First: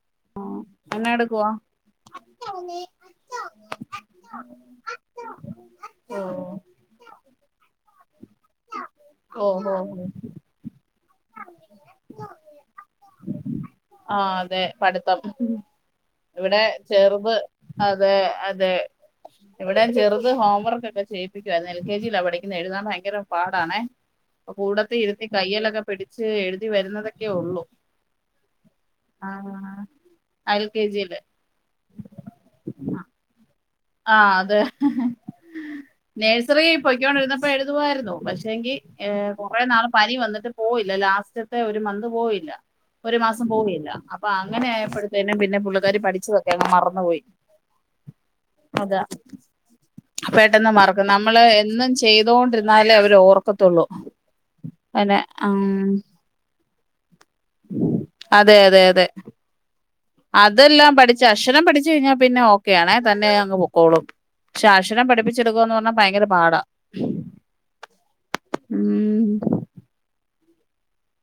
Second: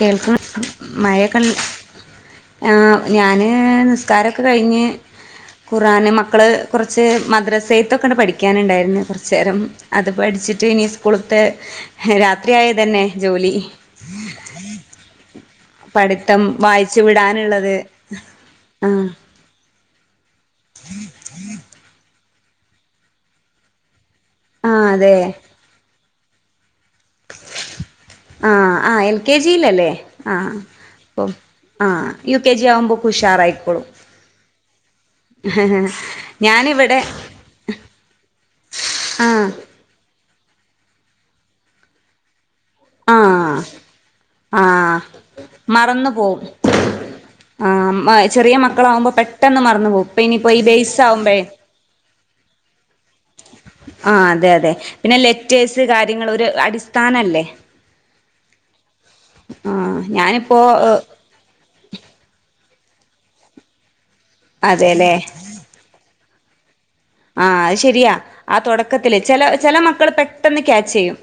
കേൾക്കുന്ന എന്നാ മഴ ക എടുക്കുവാ ഞാന് നിസ്കാരമൊക്കെ കഴിഞ്ഞ് ഖുറആൻ ഓ മക്കള് കുറച്ച് മദ്രസയത്തൊക്കെയ പഠിക്കാനുണ്ടായിരുന്നു കുറച്ച ഓ നേേരം ഓ അത് പഠിച്ചിട്ട് ഇനി പുളത്ത് രാത്രിയായ തന്നെ ജോലി ആഹ് അതെ പഠിത്തം പഠിത്തം ഇവിടെ വായിച്ചു ചെറുത് വിടാനുള്ളത് അതെ അതെ ആ ഇവിടെ ചെറുത് ഹോംവർക്ക് ഒക്കെ ചെയ്യിപ്പിക്കുവായിരുന്നു എൽ കെ ജിൽ പഠി ഇന്ന എഴുന്നതാൻ ഭയങ്കര പാടാണെ അപ്പ കൂടത്ത ഇരത്തി കൈയിലൊക്കെ പിഠിച്ച എടു ആഹ ആ എൽ കെ ആഹ് ജിയിലല്ലേ ആഹ എൽ കെ ജിയില് അപ്പം ആ് യു കെ ജി ആവുമ്പോ ഉഷാറായികോളും ആഹ അതെ നേഴ്സറി ഞാനിവിടെ പൊയ്ക്കോൊണ്ടിരുന്നപ്പോ എഴുതുായിരുന്നു പക്ഷെങ്കി ആ കുറെേ നാള് പ നി വന്നിട്ട് പോയില്ല ലാസ്റ്റത്തെ ഒരു മന്ത് പോയില്ല ആ ഒരു മാസം പോവയില്ല അപ്പൊ ആഹ് അങ്ങനെയപ്പോഴത്തേന്നും പിന്നെ പുള്ളിക്കാാര് മറന്നു പോവും പഠിച്ചതൊക്കെ അങ്ങ് മറന്നുപോയി അതാ മക്കളെവുമ്പൊ പെട്ടന്ന് മറന്നുപോകും അപ്പൊ ഇനിഇപ്പോ ഇ പെട്ടെന്ന് ബേസ് മറക്കും ആവുമ്പഴേ നമ്മള് എന്നും ചെയ്തോണ്ടിരുന്നാലേ അവര് ഓർക്കത്തുള്ളൂ അഹ് അതെ അതെ പിന്നെ അനെ ഉം ലെറ്റേഴ്സ് കാര്യങ്ങളൊരു അടിസ്ഥാന താനല്ലേ അതെ അതെ അതെ ആഹ് ഞാനിപ്പോ അതെല്ലാം പഠിച്ചു അക്ഷരം പഠിച്ചു കഴിഞ്ഞാ പിന്നെ ഒ ഒക്ക ആണെ തന്നെ അങ്ങ് പോക്കോളും ശാക്ഷനം പഠിപ്പിച്ചെടുക്കുവാ എന്ന് പറഞ്ഞാ ഭങ്കര പാടാ ആഹ അത് ശരിയാ ആ തുടക്കത്തില് ഉം ചില ചില മക്കൾ പെ പെട്ടെന്ന് ക്യാച്ച് ചെയ്യും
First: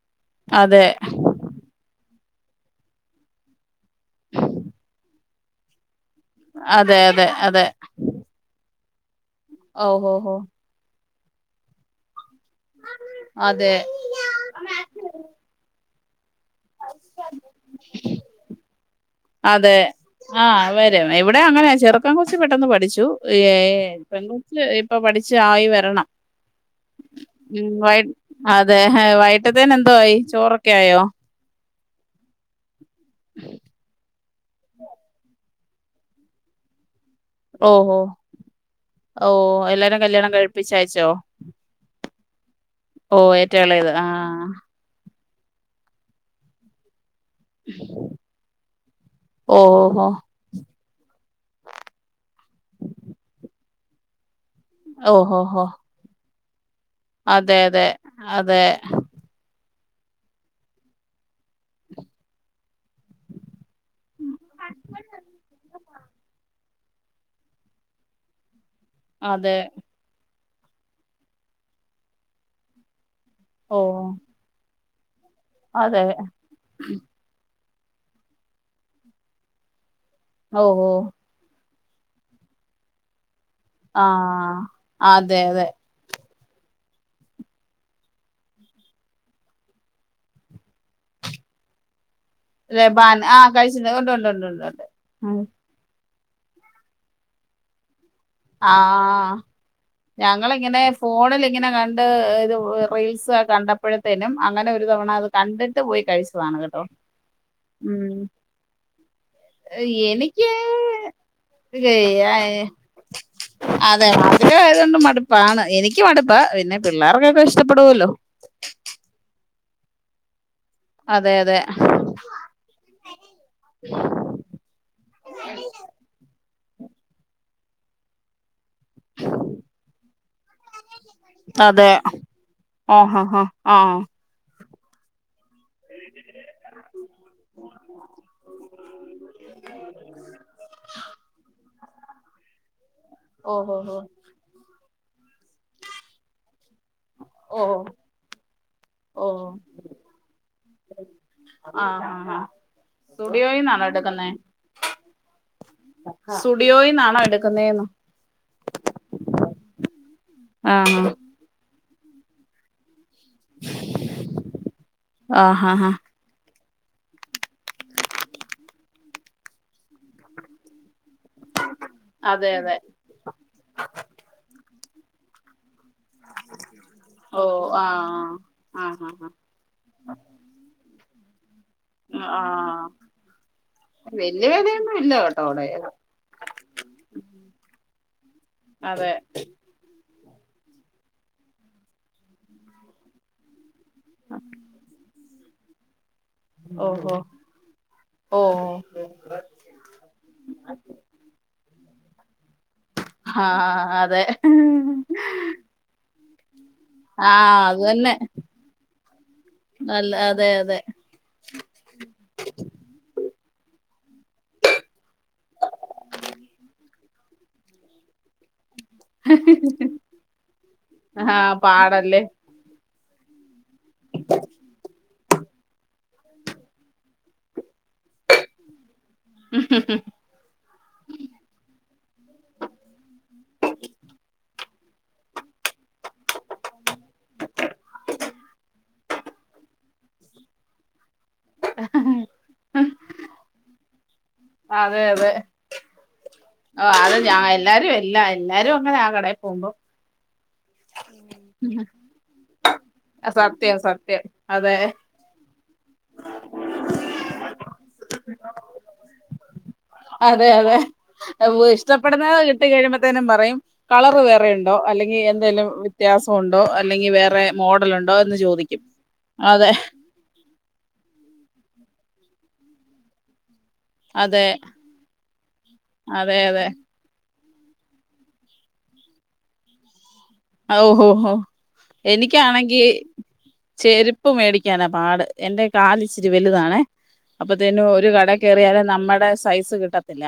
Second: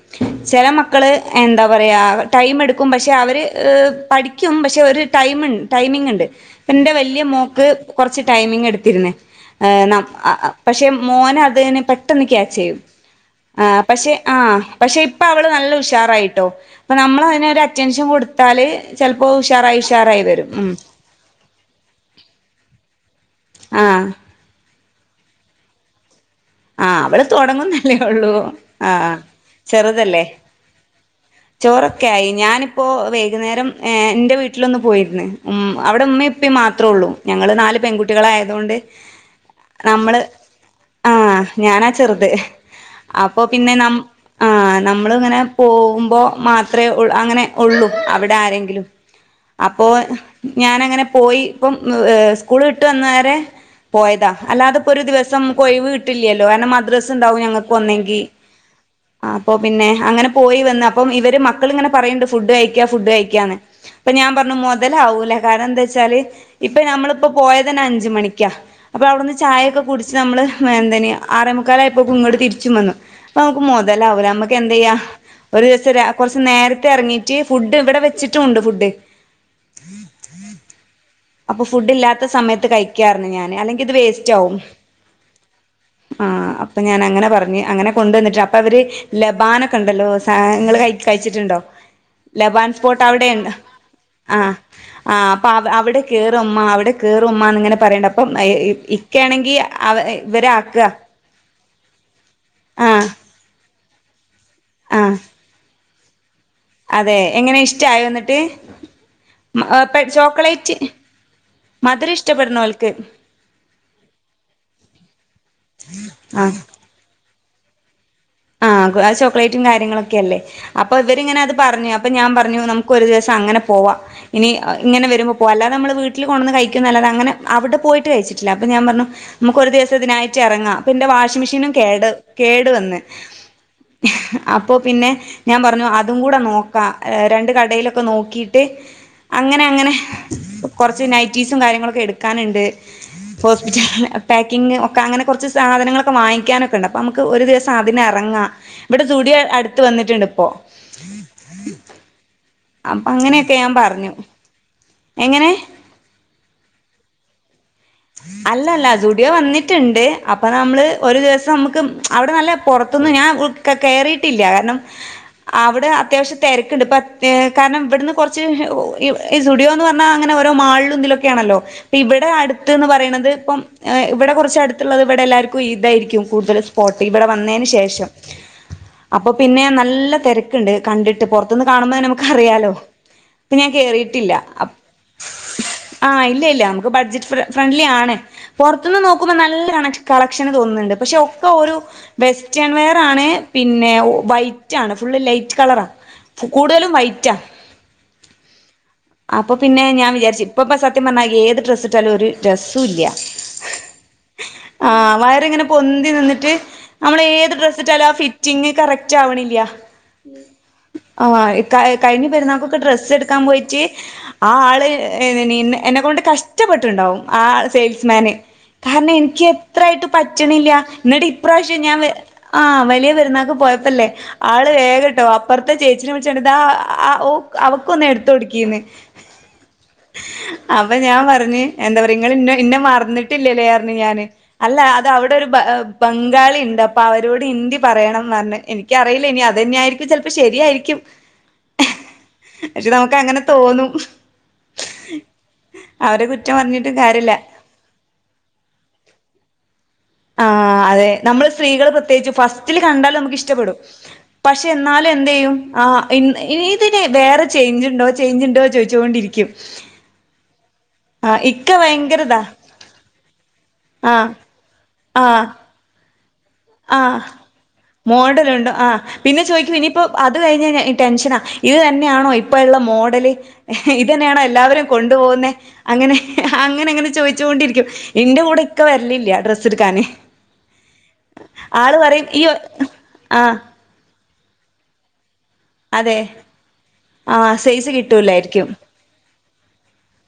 ചില അതെ മക്കള് എന്താ പറയാ ടൈമെടുക്കും പക്ഷെ അവർ പഠിക്കും പക്ഷെ ഒരു ടൈമുണ്ട് ടൈമിംഗ ഉണ്ട് ന്റെ അതെ വലിയ അതെ അതെ മോക്ക് കുറച്ച് ടൈമിംഗ് എടു [unintelligible] ന ആ ഓഹോഹോ ആ മോനെ അതിനെ പെട്ടെന്ന് ക്യാ അതെ പക്ഷെ ആ പക്ഷെ ഇപ്പ അവള് നല്ല ഉഷ ഉഷാറായിട്ടോ അപ്പൊ നമ്മൾ അതിന് ഒരു അറ്റൻഷൻ കൊടുത്താല് ചെലപ്പോ അതെ ഉഷാറായി ഉഷാറായി ആ വരും ഉം വരും ഇവിടെ അങ്ങനെയ ചെറുക്കൻ കൊച്ചു കുറച്ച് പെട്ടെന്ന് പഠിച്ചു ഏ ഏ ആ പെൺകൊച്ചെ എ ഇപ്പോ പഠിച്ചു ആയി വരണം ആ അവിടെ ഉം തുടങ്ങുന്നല്ലേ വൈ ഉള്ളൂ അതെ ആഹആ വൈകിട്ടത്തേന് എന്തോ ആയി ചെറുതല്ലേ ചോറൊക്കെ ആയോ ചോറൊക്കെ ആയി ഞാനിപ്പോ വൈകുന്നേരം എന്റെ വീട്ടിൽ വീട്ടിലൊന്ന് പോയിുന്ന ഉം അവിടെ ഉമ്മപ്പേ മാത്രേള്ളൂ ഞങ്ങൾ നാല് ഓഹോ പെൺകുട്ടികളായതുകൊണ്ട് ഓ എല്ലാരും നമ്മള് കല്യാണം കഴിപ്പിച്ചയച്ചോ ആ.. ഞാനാ ചെറുത് ഓ അപ്പൊ ഏറ്റവും പിന്നെ ന എളയത് ആഹ് നമ്മള് ഇങ്ങനെ പോകുമ്പോ മാത്രേ- അങ്ങനെ ഉള്ളൂ അവിടെ ആരെങ്കിലും ഓ അപ്പോ ഓ ഞാന്‍ ഞങ്ങനെ- പോയി ഇപ്പം സ്കൂൾ വിട്ട് വന്ന വേരെ പോയതാ അല്ലാതെപ്പോൊ ഒരു ഓ ഓ ദിവസം ഓ പോയി വീട്ട് കിലോയാണ് മത്തി ഒരു ദിവസം ഇണ്ടാവും അതെ ഞങ്ങക്ക് അതെ വന്നെങ്കിൽ അതെ ആ അപ്പോ പിന്നെ അങ്ങനെ പോയി വന്ന് അപ്പം ഇവർ മക്ക മക്കളിങ്ങനെ പറയുന്നുണ്ട് ഫുഡ് കഴിക്ക ഫുഡ് കഴിക്കാന്ന് അപ്പൊ ഞാൻ പറഞ്ഞു മോതലാവൂലേ കാരണം എന്താ വെച്ചാല് - ഇപ്പൊ ഞമ്മളിപ്പോ പോയത് തന്നെ അഞ്ച മണിക്കാ അപ്പോൾ അവിടുന്ന് അതെ ചായയൊക്കെ കുടിച്ച് നമ്മള് - എന്തിനു ആറമുക്കാല ആപ്പോ ഇങ്ങോട്ട് തിരിച്ചും വന്നു അപ്പ നമുക്ക് ഓ മുതലാവൂ നമുക്ക് എന്ത് ചെയ്യാ ഒരു അതെ ദിവസം കുറച്ച് നേരത്തെ എറങ്ങീട്ട് ഫുഡ് ഇവിടെ വെച്ചിട്ടും ഉണ്ട് ഫുഡ് ഓ ഓ അപ്പൊ ഫുഡ് ഇല്ലാത്ത സമയത്ത് കഴിക്കാായിരുന്നു ഞാൻ ആ അതെ അതെ ആ അപ്പൊ ഞാൻ അങ്ങനെ പറഞ്ഞു അങ്ങനെ കൊണ്ടുവന്നിട്ട് അപ്പൊ അവര് ലബാനൊക്കെ ഉണ്ടല്ലോ സാധനങ്ങള് ക കഴിച്ചിട്ടുണ്ടോ ലബാൻ സ്പോർട്ട് ആഹ് അവിടെുണ്ട് കഴിച്ചിട്ടുണ്ട് ഉണ്ട് ആ ഉണ്ട് ഉണ്ട് ഉണ്ട് ഉണ്ട് ആ അപ്പൊ അവിടെ- കേയറുമ്മ അവിടെ കേറുമ്മ എന്ന് ഇങ്ങനെ പറയ്ണ്ട് അപ്പം ഇക്ക ആഹ് ആണെങ്കി ഇവരെ ആക്ക്ക ഇങ്ങനെ കണ്ട് ഇത് റീൽസ് കണ്ടപ്പ അപ്പോഴത്തേനും അങ്ങനെ ഒരു തവണ ആഹ് അത് കണ്ട പോയി കഴിച്ചു അതെ എങ്ങനെ ഇഷ്ടായോ യെന്നിട്ട് എനിക്ക് ചോക്ലേറ്റ് മധുരം ഏ, ഇഷ്ടപ്പെടുന്നോൽക്ക് അതെ മധുര ആയതുകൊണ്ട് മടുപ്പാണ് എനിക്ക് മടുപ്പാ ആഹ് പിന്നെ പിള്ളേർക്കൊക്കെ ഇഷ്ട ഇഷ്ടപ്പെടുല്ലോ മറ്റും കാര്യങ്ങളൊക്കെ അല്ലേ അപ്പൊ അതെ ഇവരിങ്ങനെ അത് അതെ പറഞ്ഞു അപ്പൊ ഞാൻ പറഞ്ഞു നമുക്ക് ഒരു ദിവസം അങ്ങനെ പോവാ ഇനി ഇങ്ങനെ വരുമ്പോൾ പോവാ അല്ലാതെ നമ്മള് വീട്ടിൽ കൊണ്ടന്ന് കഴ- നല്ലത് അങ്ങനെ അവിടെ പോയിട്ട് കഴിച്ചിട്ടില്ല അപ്പൊ ഞാൻ പറഞ്ഞു നമുക്ക് ഒരു ദിവസം ഇതിനായിട്ട് ഇറങ്ങാം അപ്പ എന്റെ വാഷിംഗ് മെഷീനും കേട് കേടു വന്ന് ആഹ അപ്പോ പിന്നെ ഞാൻ പറഞ്ഞു അതും കൂടെ നോക്കാം രണ്ട് കടയിലൊക്കെ നോക്കിയിട്ട് അങ്ങനെ അങ്ങനെ കുറച്ച് നൈറ്റീസും കാര്യങ്ങളൊക്കെ എടുക്കാനുണ്ട് ഓഹോ ഹോസ്പിറ്റൽ ഹോ പേറ്റക്കിംഗ ക്കങ്ങെനെ കുറച്ച് സാധനങ്ങളൊക്ക വാങ്ങി ക്കാ ഒക്ക ഉണ്ട് അപ്പോൾ നമുക്ക് ഒരു ഓ ദിവം അതിന് എറങ്ങാം ഓ ആ അപ്പൊ അങ്ങനെയൊക്കെ ഞാൻ സുടിയോയിന്നാണോ പറഞ്ഞു എടുക്കുന്ന എങ്ങനെ സുടിയോയിന്നാണോ എടുക്കുന്നത് എന്നോ അല്ല അല്ല സുടിയോ വന്നിട്ടുണ്ട് അപ്പൊ ആ നമ്മള് ഒരു ദിവസം നമക്ക് അവിടെ നല്ല പോർ ത്ത്ന്ന് ഞാൻ ഉൾ കേറിട്ടില്ലകാരണം ആ ആ ആ അത്യാവിശ്യം തെര ണ്ട്പത്തേ കാരണം ഇവട്ന്ന് കുറച്ച്ഈ സറ്റുഡിയോ എന്ന് പറഞ്ഞാൽ അങ്ങനെ ഓരോ മാളിലുംതിലുക്കെ ക്യാണല്ലോ അപ്പോ ഇവിടെ അതെ അട് ദ് അതെ പറയ്ണത് ഇപ്പം ഇവിടെ കുറച്ചട് ത്ത്ള്ളത് വിടെ എല്ലർക്കു ഇതായിരിക്കും കൂടുതൽ സ്പോട്ടി ഇവിടെ ഓ വന്നതിന് ആ ശേഷം ആ ആ അപ്പൊ ആ പിന്നെ നല്ല തിരക്കുണ്ട് കണ്ടിട്ട് ന്റെപൊർ ദോന്ന് കാണുമ്പ ആ നമുക്കറിയാലോ അപ്പ ഞാൻ കേറിട്ടില്ല വല്യ വിലയൊന്നും ഇല്ല കേട്ടോ അവിടെ ആ ഇല്ലല്ല നമുക്ക് ബഡ്ജറ്റ് ഫ്രണ്ട്ലി ആണ് പുറത്തുന്ന് അതെ നോക്കുമ്പോൾ നല്ല കണക്ട് കളക്ഷന് തോന്നുന്നുണ്ട് പക്ഷെ ഒക്കെ ഒരു വെസ്റ്റേൺ വെയർ ആണ് പിന്നെ വൈറ്റ് ആണ് ഫുള്ള് ലൈറ്റ് കളറാണ് കൂടുതലും ഓഹോ വൈറ്റാ ഓ അപ്പൊ പിന്നെ ഞാൻ വിചാരിച്ചു ഇപ്പ ഇപ്പ സത്യം പറഞ്ഞാൽ ഏത് ഡ്ര തല ഒര് രസ് ഉല്യ ആ അതെ ആ വയറിങ്ങനെ പൊന്തി നിന്നിട്ട് [inaudible] ആ നമ്മളെത് അത് ഡ്രസ്ട്ടാലും ആ തന്നെ ഫിറ്റിംഗ് കറക്റ്റ് ആവണില്ല നല്ല അതെ അതെ ആ കഴിഞ്ഞ പെരുന്നാക്കക്കെ ഡ്രസ്സ് എടുക്കാൻ പോയി ചീ ആ ആള് എന്നെ കൊണ്ട് കഷ്ടപ്പെട്ടുണ്ടാവും ആ സെയിൽസ്മാന് കാരണം എനിക്ക് എത്രായിട്ട് പറ്റ്ണില്ല എന്നിട്ട് ആ ഇപ്രാവശ്യം ഞാൻ പാടല്ലേ ആ വല്യ പെരുന്നാക്ക് പോയ ത്തല്ലേ ആള് വേഗട്ടോ അപ്പുറത്തെ ചേച്ചി നെ വിളിച്ചണ്ട് ഇതാഓ അവക്കൊന്നു എടുത്ത്ട്ക്കീന്ന് അപ്പൊ ഞാൻ പറഞ്ഞു എന്താ പറ- നിങ്ങൾ ഇന്ന ഇന്നെ മറന്നിട്ടില്ലല്ലേ അന്ന് ഞാന് അല്ല അത് അവിടെ ഒരു ബംഗാളി ഉണ്ട് അപ്പൊ അവരോട് ഹിന്ദി പറയണംന്ന് പറഞ് എനിക്കറിയില്ല ഇനി തന്നെ യിരിക്കും ചിലപ്പോ ശരിയായിരിക്കും പക്ഷെ നമുക്ക് അങ്ങനെ- തോന്നും അതെ അതെ അവരെ കുറ്റം ഓ പറഞ്ഞിട്ടും അത് കാര്യല്ല ഞാ എല്ലാരും എല്ലാ എല്ലാരും അങ്ങനെ ആ കണേ [unintelligible] ആ അതെ നമ്മള് സ്ത്രീകള് പ്രത്യേകിച്ച് ഫസ്റ്റില് കണ്ടാലും നമുക്ക് ഇഷ്ടപ്പെടും സത്യം സത്യം പക്ഷെ അതെ എന്നാലും എന്ത് ചെയ്യും ആ ഇ ഇതിന് വേറെ ചേഞ്ച് ഉണ്ടോ ചേഞ്ച് ഉണ്ടോ ചോയിച്ചൊണ്ടിരിക്കും അതെ അതെ ഇഷ്ടപ്പെടുന്നത് കിട്ട കഴിയുമ്പോത്തേനും പറയും കളർ ആഹ് വേറെണ്ടോ അല്ലെങ്കിൽ എന്തെലും- ഗ്യാസ് ആ എന്ന് മോഡലുണ്ടോ ചോദിക്കും ആ പിന്നെ അതെ ചോദിക്കും ഇനിയിപ്പോ അത് കഴിഞ്ഞ- ടെൻഷനാ ഇത് തന്നെയാണോ ഇപ്പ ഉള്ള മോഡല് ഇത്തന്നെയാണോ അതെ എല്ലാവരും കൊണ്ടു പോകുന്നെ അങ്ങനെ അതെ അതെ അങ്ങനെ അങ്ങനെ ചോദിച്ച- വണ്ടിരിക്കും എന്റെ കൂടെ ഇക്ക വരലില്ല ആ ഡ്രസ്സ് എടുക്കാന് ഓഹഓ ആള് പറയും ഈ എനിക്കാണെങ്കിൽ ആഹ് ചേരു - പ് മേടിക്കാനാ പാട് എൻ്ന്റെ കാല് അതെ ച്ചിരി വലുതാണേ ആഹ് അപ്പൊ തേനു സൈസ് ഒരു കടെ കിട്ടൂലായിരിക്കും കേറിയാലേ നമ്മടെ സൈസ് കിട്ട എല്ല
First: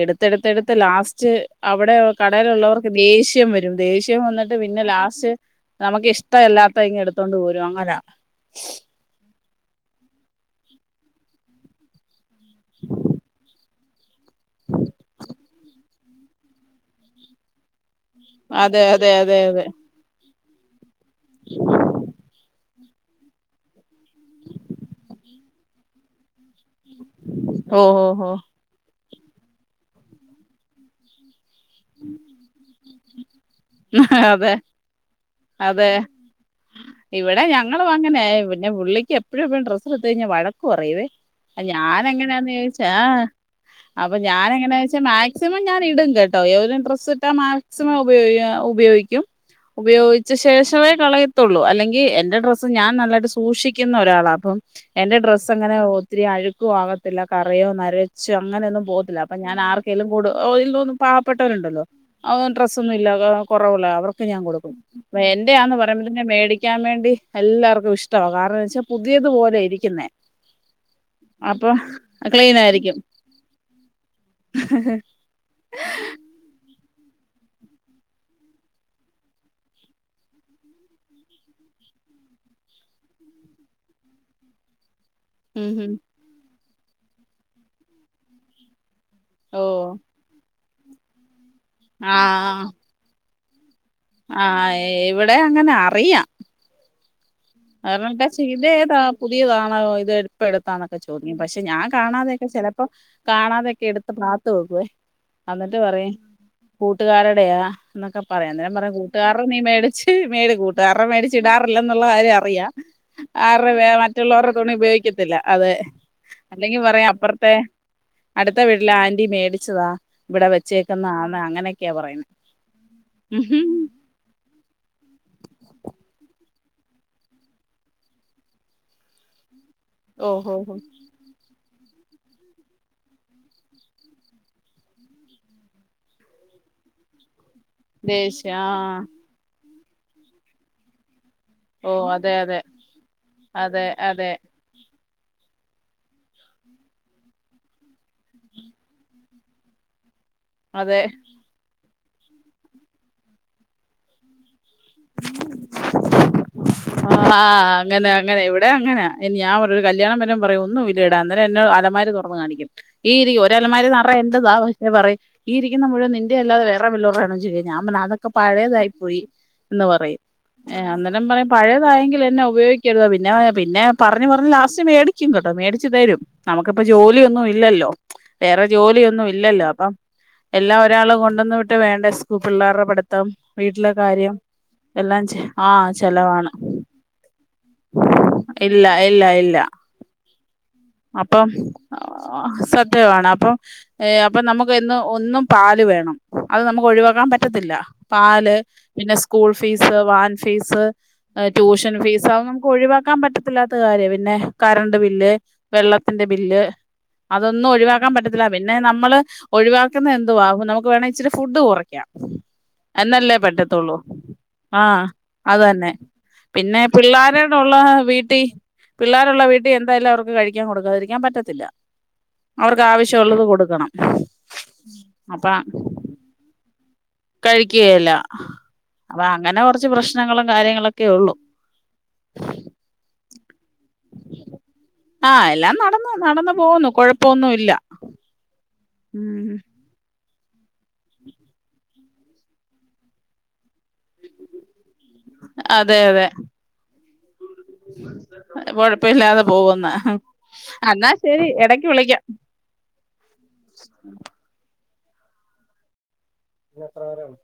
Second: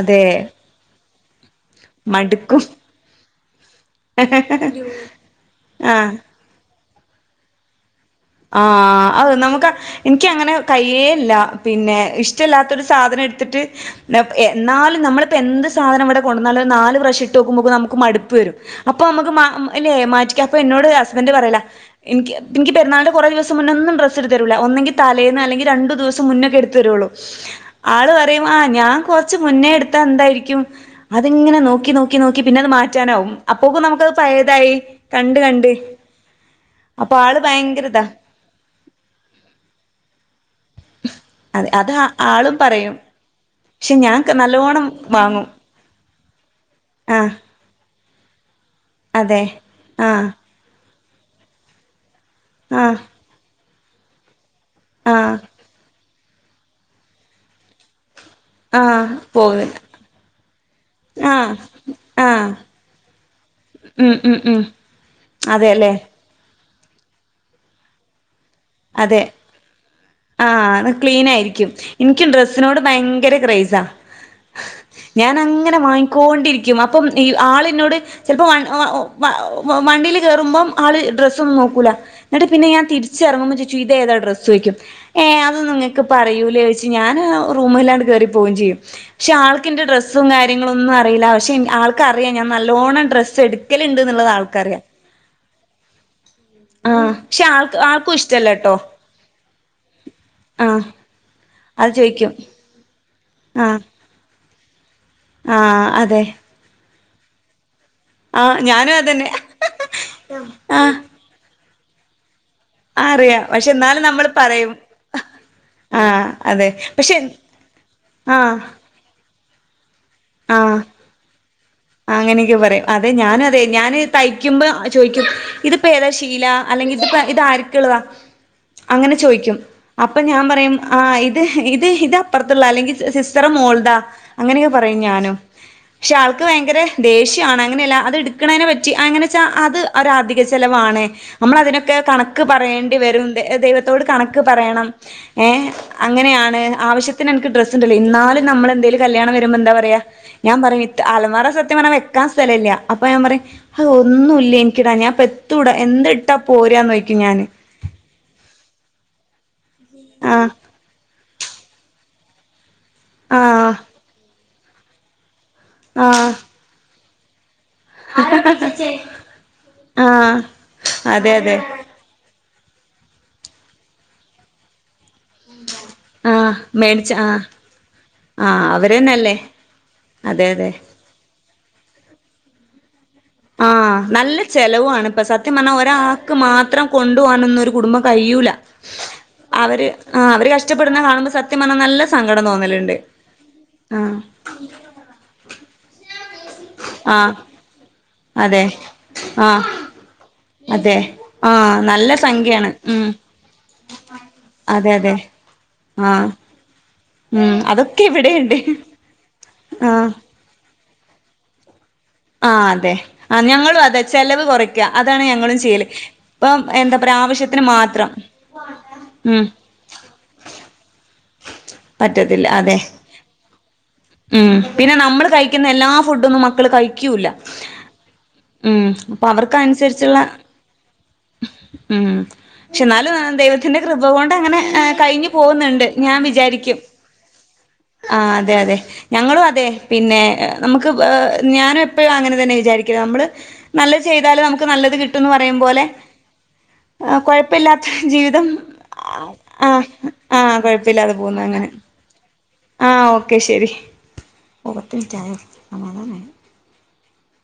അതെ എടുത്തെടുത്ത്ടുത്ത് ലാസ് ജ് അവിടെ മടുക്കും കടേലുള്ളവർക്ക് ദേഷ് ഷ്യം വരും ദേഷ്യം വന്ന് എ ലാസ്റ്റ് നമുക്ക് ആഹ് ഇഷ്ടല്ല അത്തങ്ടുത്തോണ്ട് പോരും അങ്ങനാ ക ഇൻക്ക്ങ്ങനെ കയ്യേല്ല. പിന്നെ ഇഷ് റ്റ ല്ലാത്തൊരു സാധനം എടുത്തിട്ട് നപ് എന്നാലും നമ്മളിപ്പോ എന്ത് സാധനം വടെ കൊണ്ട്വന്നാല് ര്നാല് പ്രാശട്ട് നോക്ക്മ്പൊക്ക നമ് ക്ക്മടുപ്പ് വരും അതെ അപ്പൊ അതെ മുക്ക് അതെ മ അതെ ല്ലേ മാറ്റ ഇപ്പ എന്നോട് ഹസ് ബന്റ് പറയല എനിക്ക് എനിക്ക് [unintelligible] കുറ ദിവസം മുന്നം തരൂല ഒന്ന്ങ്കി തലേന്ന് ല്ലങ്കി രണ്ടു ദിവസം മുന്പെ [inaudible] തരൂളു. ഓ ഓ ആള് ഓ പറയു ആ ഞാ ച്ച് മുന്നെ എടുത്ത എന്തായിരിക്കും അതെ ഇങ്ങനെ നോക്കി നോക്കി നോക്കി പിന്നെ അത് മാറ്റാനാവും അപ്പോക്ക് നമുക്കത് അതെ പയേതായി കണ്ട് കണ്ട് അതെ അപ്പൊ ആള് ഇവിടെ ഞങ്ങളും ഭയങ്കരതാ അങ്ങനെ പിന്നെ പുള്ളിക്കെപ്പഴും പ്പഴും ഡ്രസ് എടുത്ത് കഴഞ്ഞാ വഴ ക്ക്റയുവേ അതെ അത് ഞാനെങ്ങനാന്ന് ആളും ചോദിച്ചാ പറയും പക്ഷെ അപ്പൊ ഞാൻ എങ്ങനാ നല്ലോണം ചോച്ചാ വാങ്ങും മാക്സിമം ഞാൻ ഇടും ക ട്ടോ ഏതെലും ഡ്രസ് ഇട്ട ആഹ് മാക്സിമം [unintelligible] ഉപയോഗിക്കും അതെ ഉപയോഗി ആഹ് ച്ചവേ കളയത്തുള്ളൂ അല്ലെങ്കി എ ഡ്രസ് ഞാൻ ആഹ് നല്ലായിട്ട് സൂക്ഷിക്കു ക്കുന്ന ഒരാള അപ്പം എന്റെ ആഹ് ഡ്രസ് എങ്ങനെ ഒത്തിരി അഴുക്കും ആകത്തില്ല കറയോ നര ശ് അങ്ങനെയൊന്നും ആഹ് പോത്തില്ല അപ്പൊ ഞാൻ പോകുന്നില്ല ആർക്കെലുംകൊട് [unintelligible] ആഹ് പാവപ്പെട്ടവരുണ്ടല്ലോ ഓ ആഹ് ഡ്രസ്സൊന്നും ഇല്ല കൊറവൊള്ള ഉം അവർക്ക് ഉം ഞാൻ ഉം കൊടുക്കും എന്റെയാന്ന് അതെല്ലേ പറയുമ്പോത്തേ ന് മേടി ടിക്കാൻ വേണ്ടി എല്ലാവർക്കും ഇഷ്ടവാ കാര അതെ ആഹ അത് ക്ലീൻ ആയിരിക്കും അപ്പൊ എനിക്കും ക്ലീൻ ഡ്രസ്സിനോട് ആയിരിക്കും ഭയങ്കര ക്രൈസാ ഞാൻ അങ്ങനെ വാങ്ങിക്കോണ്ടിരിക്കും അപ്പം ഈ ആളന്നോട് ചിലപ്പോ വണ്ടിൽ കേയറുമ്പം ആള് ഡ്രസ്സ ഒന്നും നോക്കൂല എന്നിട്ട് പിന്നെ ഞാൻ തിരിച്ചറങ്ങും ച്ച് ഇത്ഏതാ ഡ്രസ്സ് ചോയ്ക്കും ഏഹ ഉം അതൊന്നും ഉം ങ്ങക്ക് പ്പറിയൂ ഞാൻ റൂമില്ലാണ്ട് കേറി പോവുകയും ചെയ്യും പക്ഷെ ഓ ആൾക്കെന്റെ ഡ്രസ്സും കാര്യ കാര്യങ്ങളൊന്നും അറില്ല പക്ഷ ആൾക്ക അറിയാം ഞാ നല്ലോണ്ണം ഡ്രസ്സ് സ്സെടു ആഹ് ഇവിടെ അങ്ങനെ അറിയാം ശ്ശെ ആൾക്ക് ആൾകുഷ പക്ഷെ ഇതേതാ പുതിയതാണോ ഇത് എപ്പ ആ എടുത്താ എന്നൊക്കെ ചോദിക്കം ഞാൻ അത് ചോദിക്കും കാണാതെയൊക്കെ ചിലപ്പോ കാണാതെൊക്കെ എടുത്ത പ്ര ത്ത് വെക്കവേ ആഹ അതെ കൂട്ടുകാരുടെയാ എന്നൊക്കെ ആ പറയാം അന്നേരം ഞാനും അതന്നെ പറയുംകൂട്ടുകാരടെ നീ മേടിച്ച് മേടി ആ കൂട്ടുകാരടെ മേടിച്ച് ഇടാറ ല്ല ന്നുള്ള കാര്യം ആഹ് അറിയാം പക്ഷെ എന്നാലും നമ്മള് മറ്റുള്ളവരുടെ പറയും തുണി ഉപയോഗിക്കത്തില്ല അതെ ആഹ് അതെ അല്ലെങ്കിൽ പറയാ പക്ഷെ അപ്പർത്തെ ആഹ് അടുത്ത വീട്ടിലാന്റി മേ ച്ചതാ ഇവിടെ ആഹ് വെച്ചേക്കുന്ന ആണ് അങ്ങനെ അങ്ങനെയൊക്കെ പറയും അതെ ഞാനു അതെ ഞാന് തയ്ക്കുമ്പോ ചോയ്ക്കും ഇതിപ്പോ ഏതാ ശീല അല്ലെങ്കില് ഇതാരിക്ക്‌ള്ളതാ അങ്ങനെ ചോയ്ക്കും അപ്പൊ ഞാൻ ഓഹോ പറയും ആ ഇത് ത് ഇതപ്പർത്തുള്ള അല്ലെങ്കിൽ സിസ്റ്ററെ മോൾതാ അങ്ങനെയൊക്കെ പറയും ഞാനും പക്ഷെ ആൾ ക്ക്‌ ഭയങ്കര ദേഷ്യ യാണ് അങ്ങനെയല്ല അത് ദേഷ്യം ആ എടുക്കണേെനെ പറ്റി ങ്ങനെച്ചാ അത് ഒരധിക ചെലവാണ് ഓ നമ്മളതിനൊക്കെ അതെ കണക്ക് അതെ പറയേണ്ടി വരും അതെ ദൈവത്തോട് അതെ കണക്ക് പറയണം ഏഹ് അങ്ങനെയാണ് ആവശ്യത്തിന് എനിക്ക് ഡ്രസ് ഇന്നാലും നമ്മളെന്തേലും കല്യാണം മ്പൊ ന്താ പറയാ ഞാൻ പറഞ്ഞ അതെ അലമാറ സത്യം പർഞ്ഞാ ക്കാൻ സ്ഥലല്ല അപ്പൊ ഞാൻ പറയും ഹൗ ഒന്നുല്ല ൻ ക്കിടാന് ഞാൻപ്പത്തൂടാ എന്തിട്ടാ പോരാന്നോയിക്കും ഞാന് ആഹ് അങ്ങനെ അങ്ങനെ ഇവിടെ അങ്ങനാ ഞാൻ ഒരു കല്യാണം വല്ലോം ആഹ് പറയോ ഒന്നും ഇല്ല അന്നേരം എന്നെ അലമാരി തുറന്നു കാണിക്കും ഈ ഇരി ആഹ് ഒരലമാരേ നറേ എന്റെ സാധനാ പറയും ഈ ഇരിക്കുന്ന മുഴുവൻ ആഹ് നിന്റെ അല്ലാതെ വേറെ വല്ലൊരുടേം [unintelligible] ഞാൻ പറഞ്ഞ് അതൊക്കെ പഴയതായി പോയി പറയും ആഹ് അന്നേരം അതെ പറയും അതെ പഴയതായങ്കില് തന്നെ ഉപയോഗിക്കരുത് പിന്നെ പിന്നെ പറഞ്ഞ് പറഞ്ഞ് ലാസ്റ്റ് മേടി ച്ചും കേട്ടോ മേടിച്ചു തരും ആഹ് നമുക്കിപ്പ മേടിച്ച ആഹ് ജോലിയൊന്നും ഇല്ലല്ലോ വേറെ ആഹ് ജോലി ഒന്നും അവരന്നല്ലേ ഇല്ലല്ലോ അപ്പം അതെ അതെ എല്ലാം ഒരാള് കൊണ്ടന്നു വിട്ട് വേണ്ട സ്കൂൾ പിള്ളേരുടെ പഠി മൊത്തം വീട്ടിലെ ആഹ് കാര്യം നല്ല ചെലവുമാണ് ഇപ്പൊ എല്ലാം സത്യം പറഞ്ഞാ ആഹ് ഒരാക്ക് ചെലവാണ് മാത്രം കൊണ്ടു പോകാനൊന്നും ഒരു കുടുംബം കഴിയൂല ഇല്ല ഇല്ല ഇല്ല അവര് ആഹ് അവര് കഷ്ടപ്പെടുന്ന കാണുമ്പോ അപ്പം സത്യം പറഞ്ഞാ നല്ല സങ്കടം തോന്നലുണ്ട് സത്യമാണ് അപ്പം ഏ ആഹ് അപ്പൊ നമുക്ക് എന്ന് ഒന്നും പാല് വേണം അത് നമുക്ക് ഒഴിവാക്കാൻ ആഹ് പറ്റത്തില്ല പാല് അതെ പിന്നെ സ് സ്കൂൾ ആഹ് ഫീസ് വാൻ ഫീസ് അതെ ആഹ് ട്യൂഷൻ നല്ല ഫീസ് അതൊന്നും നമുക്ക് സംഖ്യയാണ് ഉം ഒഴിവാക്കാൻ പറ്റത്തില്ലാത്ത കാര്യ പിന്നെ അതെ കറണ്ട് അതെ ബില് വെള്ളത്തിന്റെ ആഹ് ബില്ല് ഉം അതൊന്നും അതൊക്കെ ഒഴിവാക്കാൻ പറ്റത്തില്ല ഇവിടെയുണ്ട് പിന്നെ നമ്മള് ഒഴിവാക്കുന്ന ആഹ് എന്തുവാകും നമുക്ക് വേണെ ഇച്ചരി ഫുഡ് കുറക്കാം ആ അതെ ആ ഞങ്ങളും അതെ ചെലവ് ആ കൊറയ്ക്ക അതാണ് ഞങ്ങളും അത് ചെയ്യല് തന്നെ ഇപ്പം പിന്നെ എന്താ പറയാ ആവശ്യത്തിന് പിള്ളോരോടുള്ള മാത്രം വീട്ടിൽ പിള്ളേരുള്ള ഉം വീട്ടിൽ എന്തായാലും അവർക്ക് കഴിക്കാൻ കൊടുക്കാതി ഞാൻ പറ്റ പറ്റത്തില്ല അതെ കൊടുക്കണം മ് പിന്നെ നമ്മൾ അപ്പ കഴിക്കുന്ന എല്ലാ ഫുഡൊന്നും മക്കൾ കഴി ക്കൂല കഴിക്കുകയില്ല അപ്പൊ മ് അങ്ങനെ കുറച്ച് അവർക്കനുസരിച്ചുള്ള പ്രശ്നങ്ങളും കാര്യങ്ങളൊക്കെ ഉള്ളു മ് ക്ഷേ എന്നാലും ദൈവത്തിന്റെ കൃപ കൊണ്ട് അങ്ങനെ കഴിഞ്ഞു പോകുന്നുണ്ട് ഞാൻ വിചാരിക്ക പോന്നു കൊഴപ്പോന്നും ഇല്ല അതെ ഞങ്ങളും ഉം അതെ പിന്നെ നമുക്ക് ഞാന എപ്പോഴും അങ്ങനെ തന്നെ വിചാരിക്കില്ല നമ്മള് നല്ല ചെയ്താല് നമുക്ക് നല്ലത് കിട്ട ന്ന് പറയ പോലെ അതെ അതെ ആ കൊഴ ഴപ്പില്ലാത്ത ജീവിതം ആ കൊഴപ്പമില്ലാതെ ആ പോകുന്ന് ആ എന്നാ കുഴപ്പില്ലാതെ ശരി പോന്നങ്ങനെ ഇടക്ക് വിളിക്കാം ആ ഓക്കെ ശരി [unintelligible] എത്ര വരെയാണ്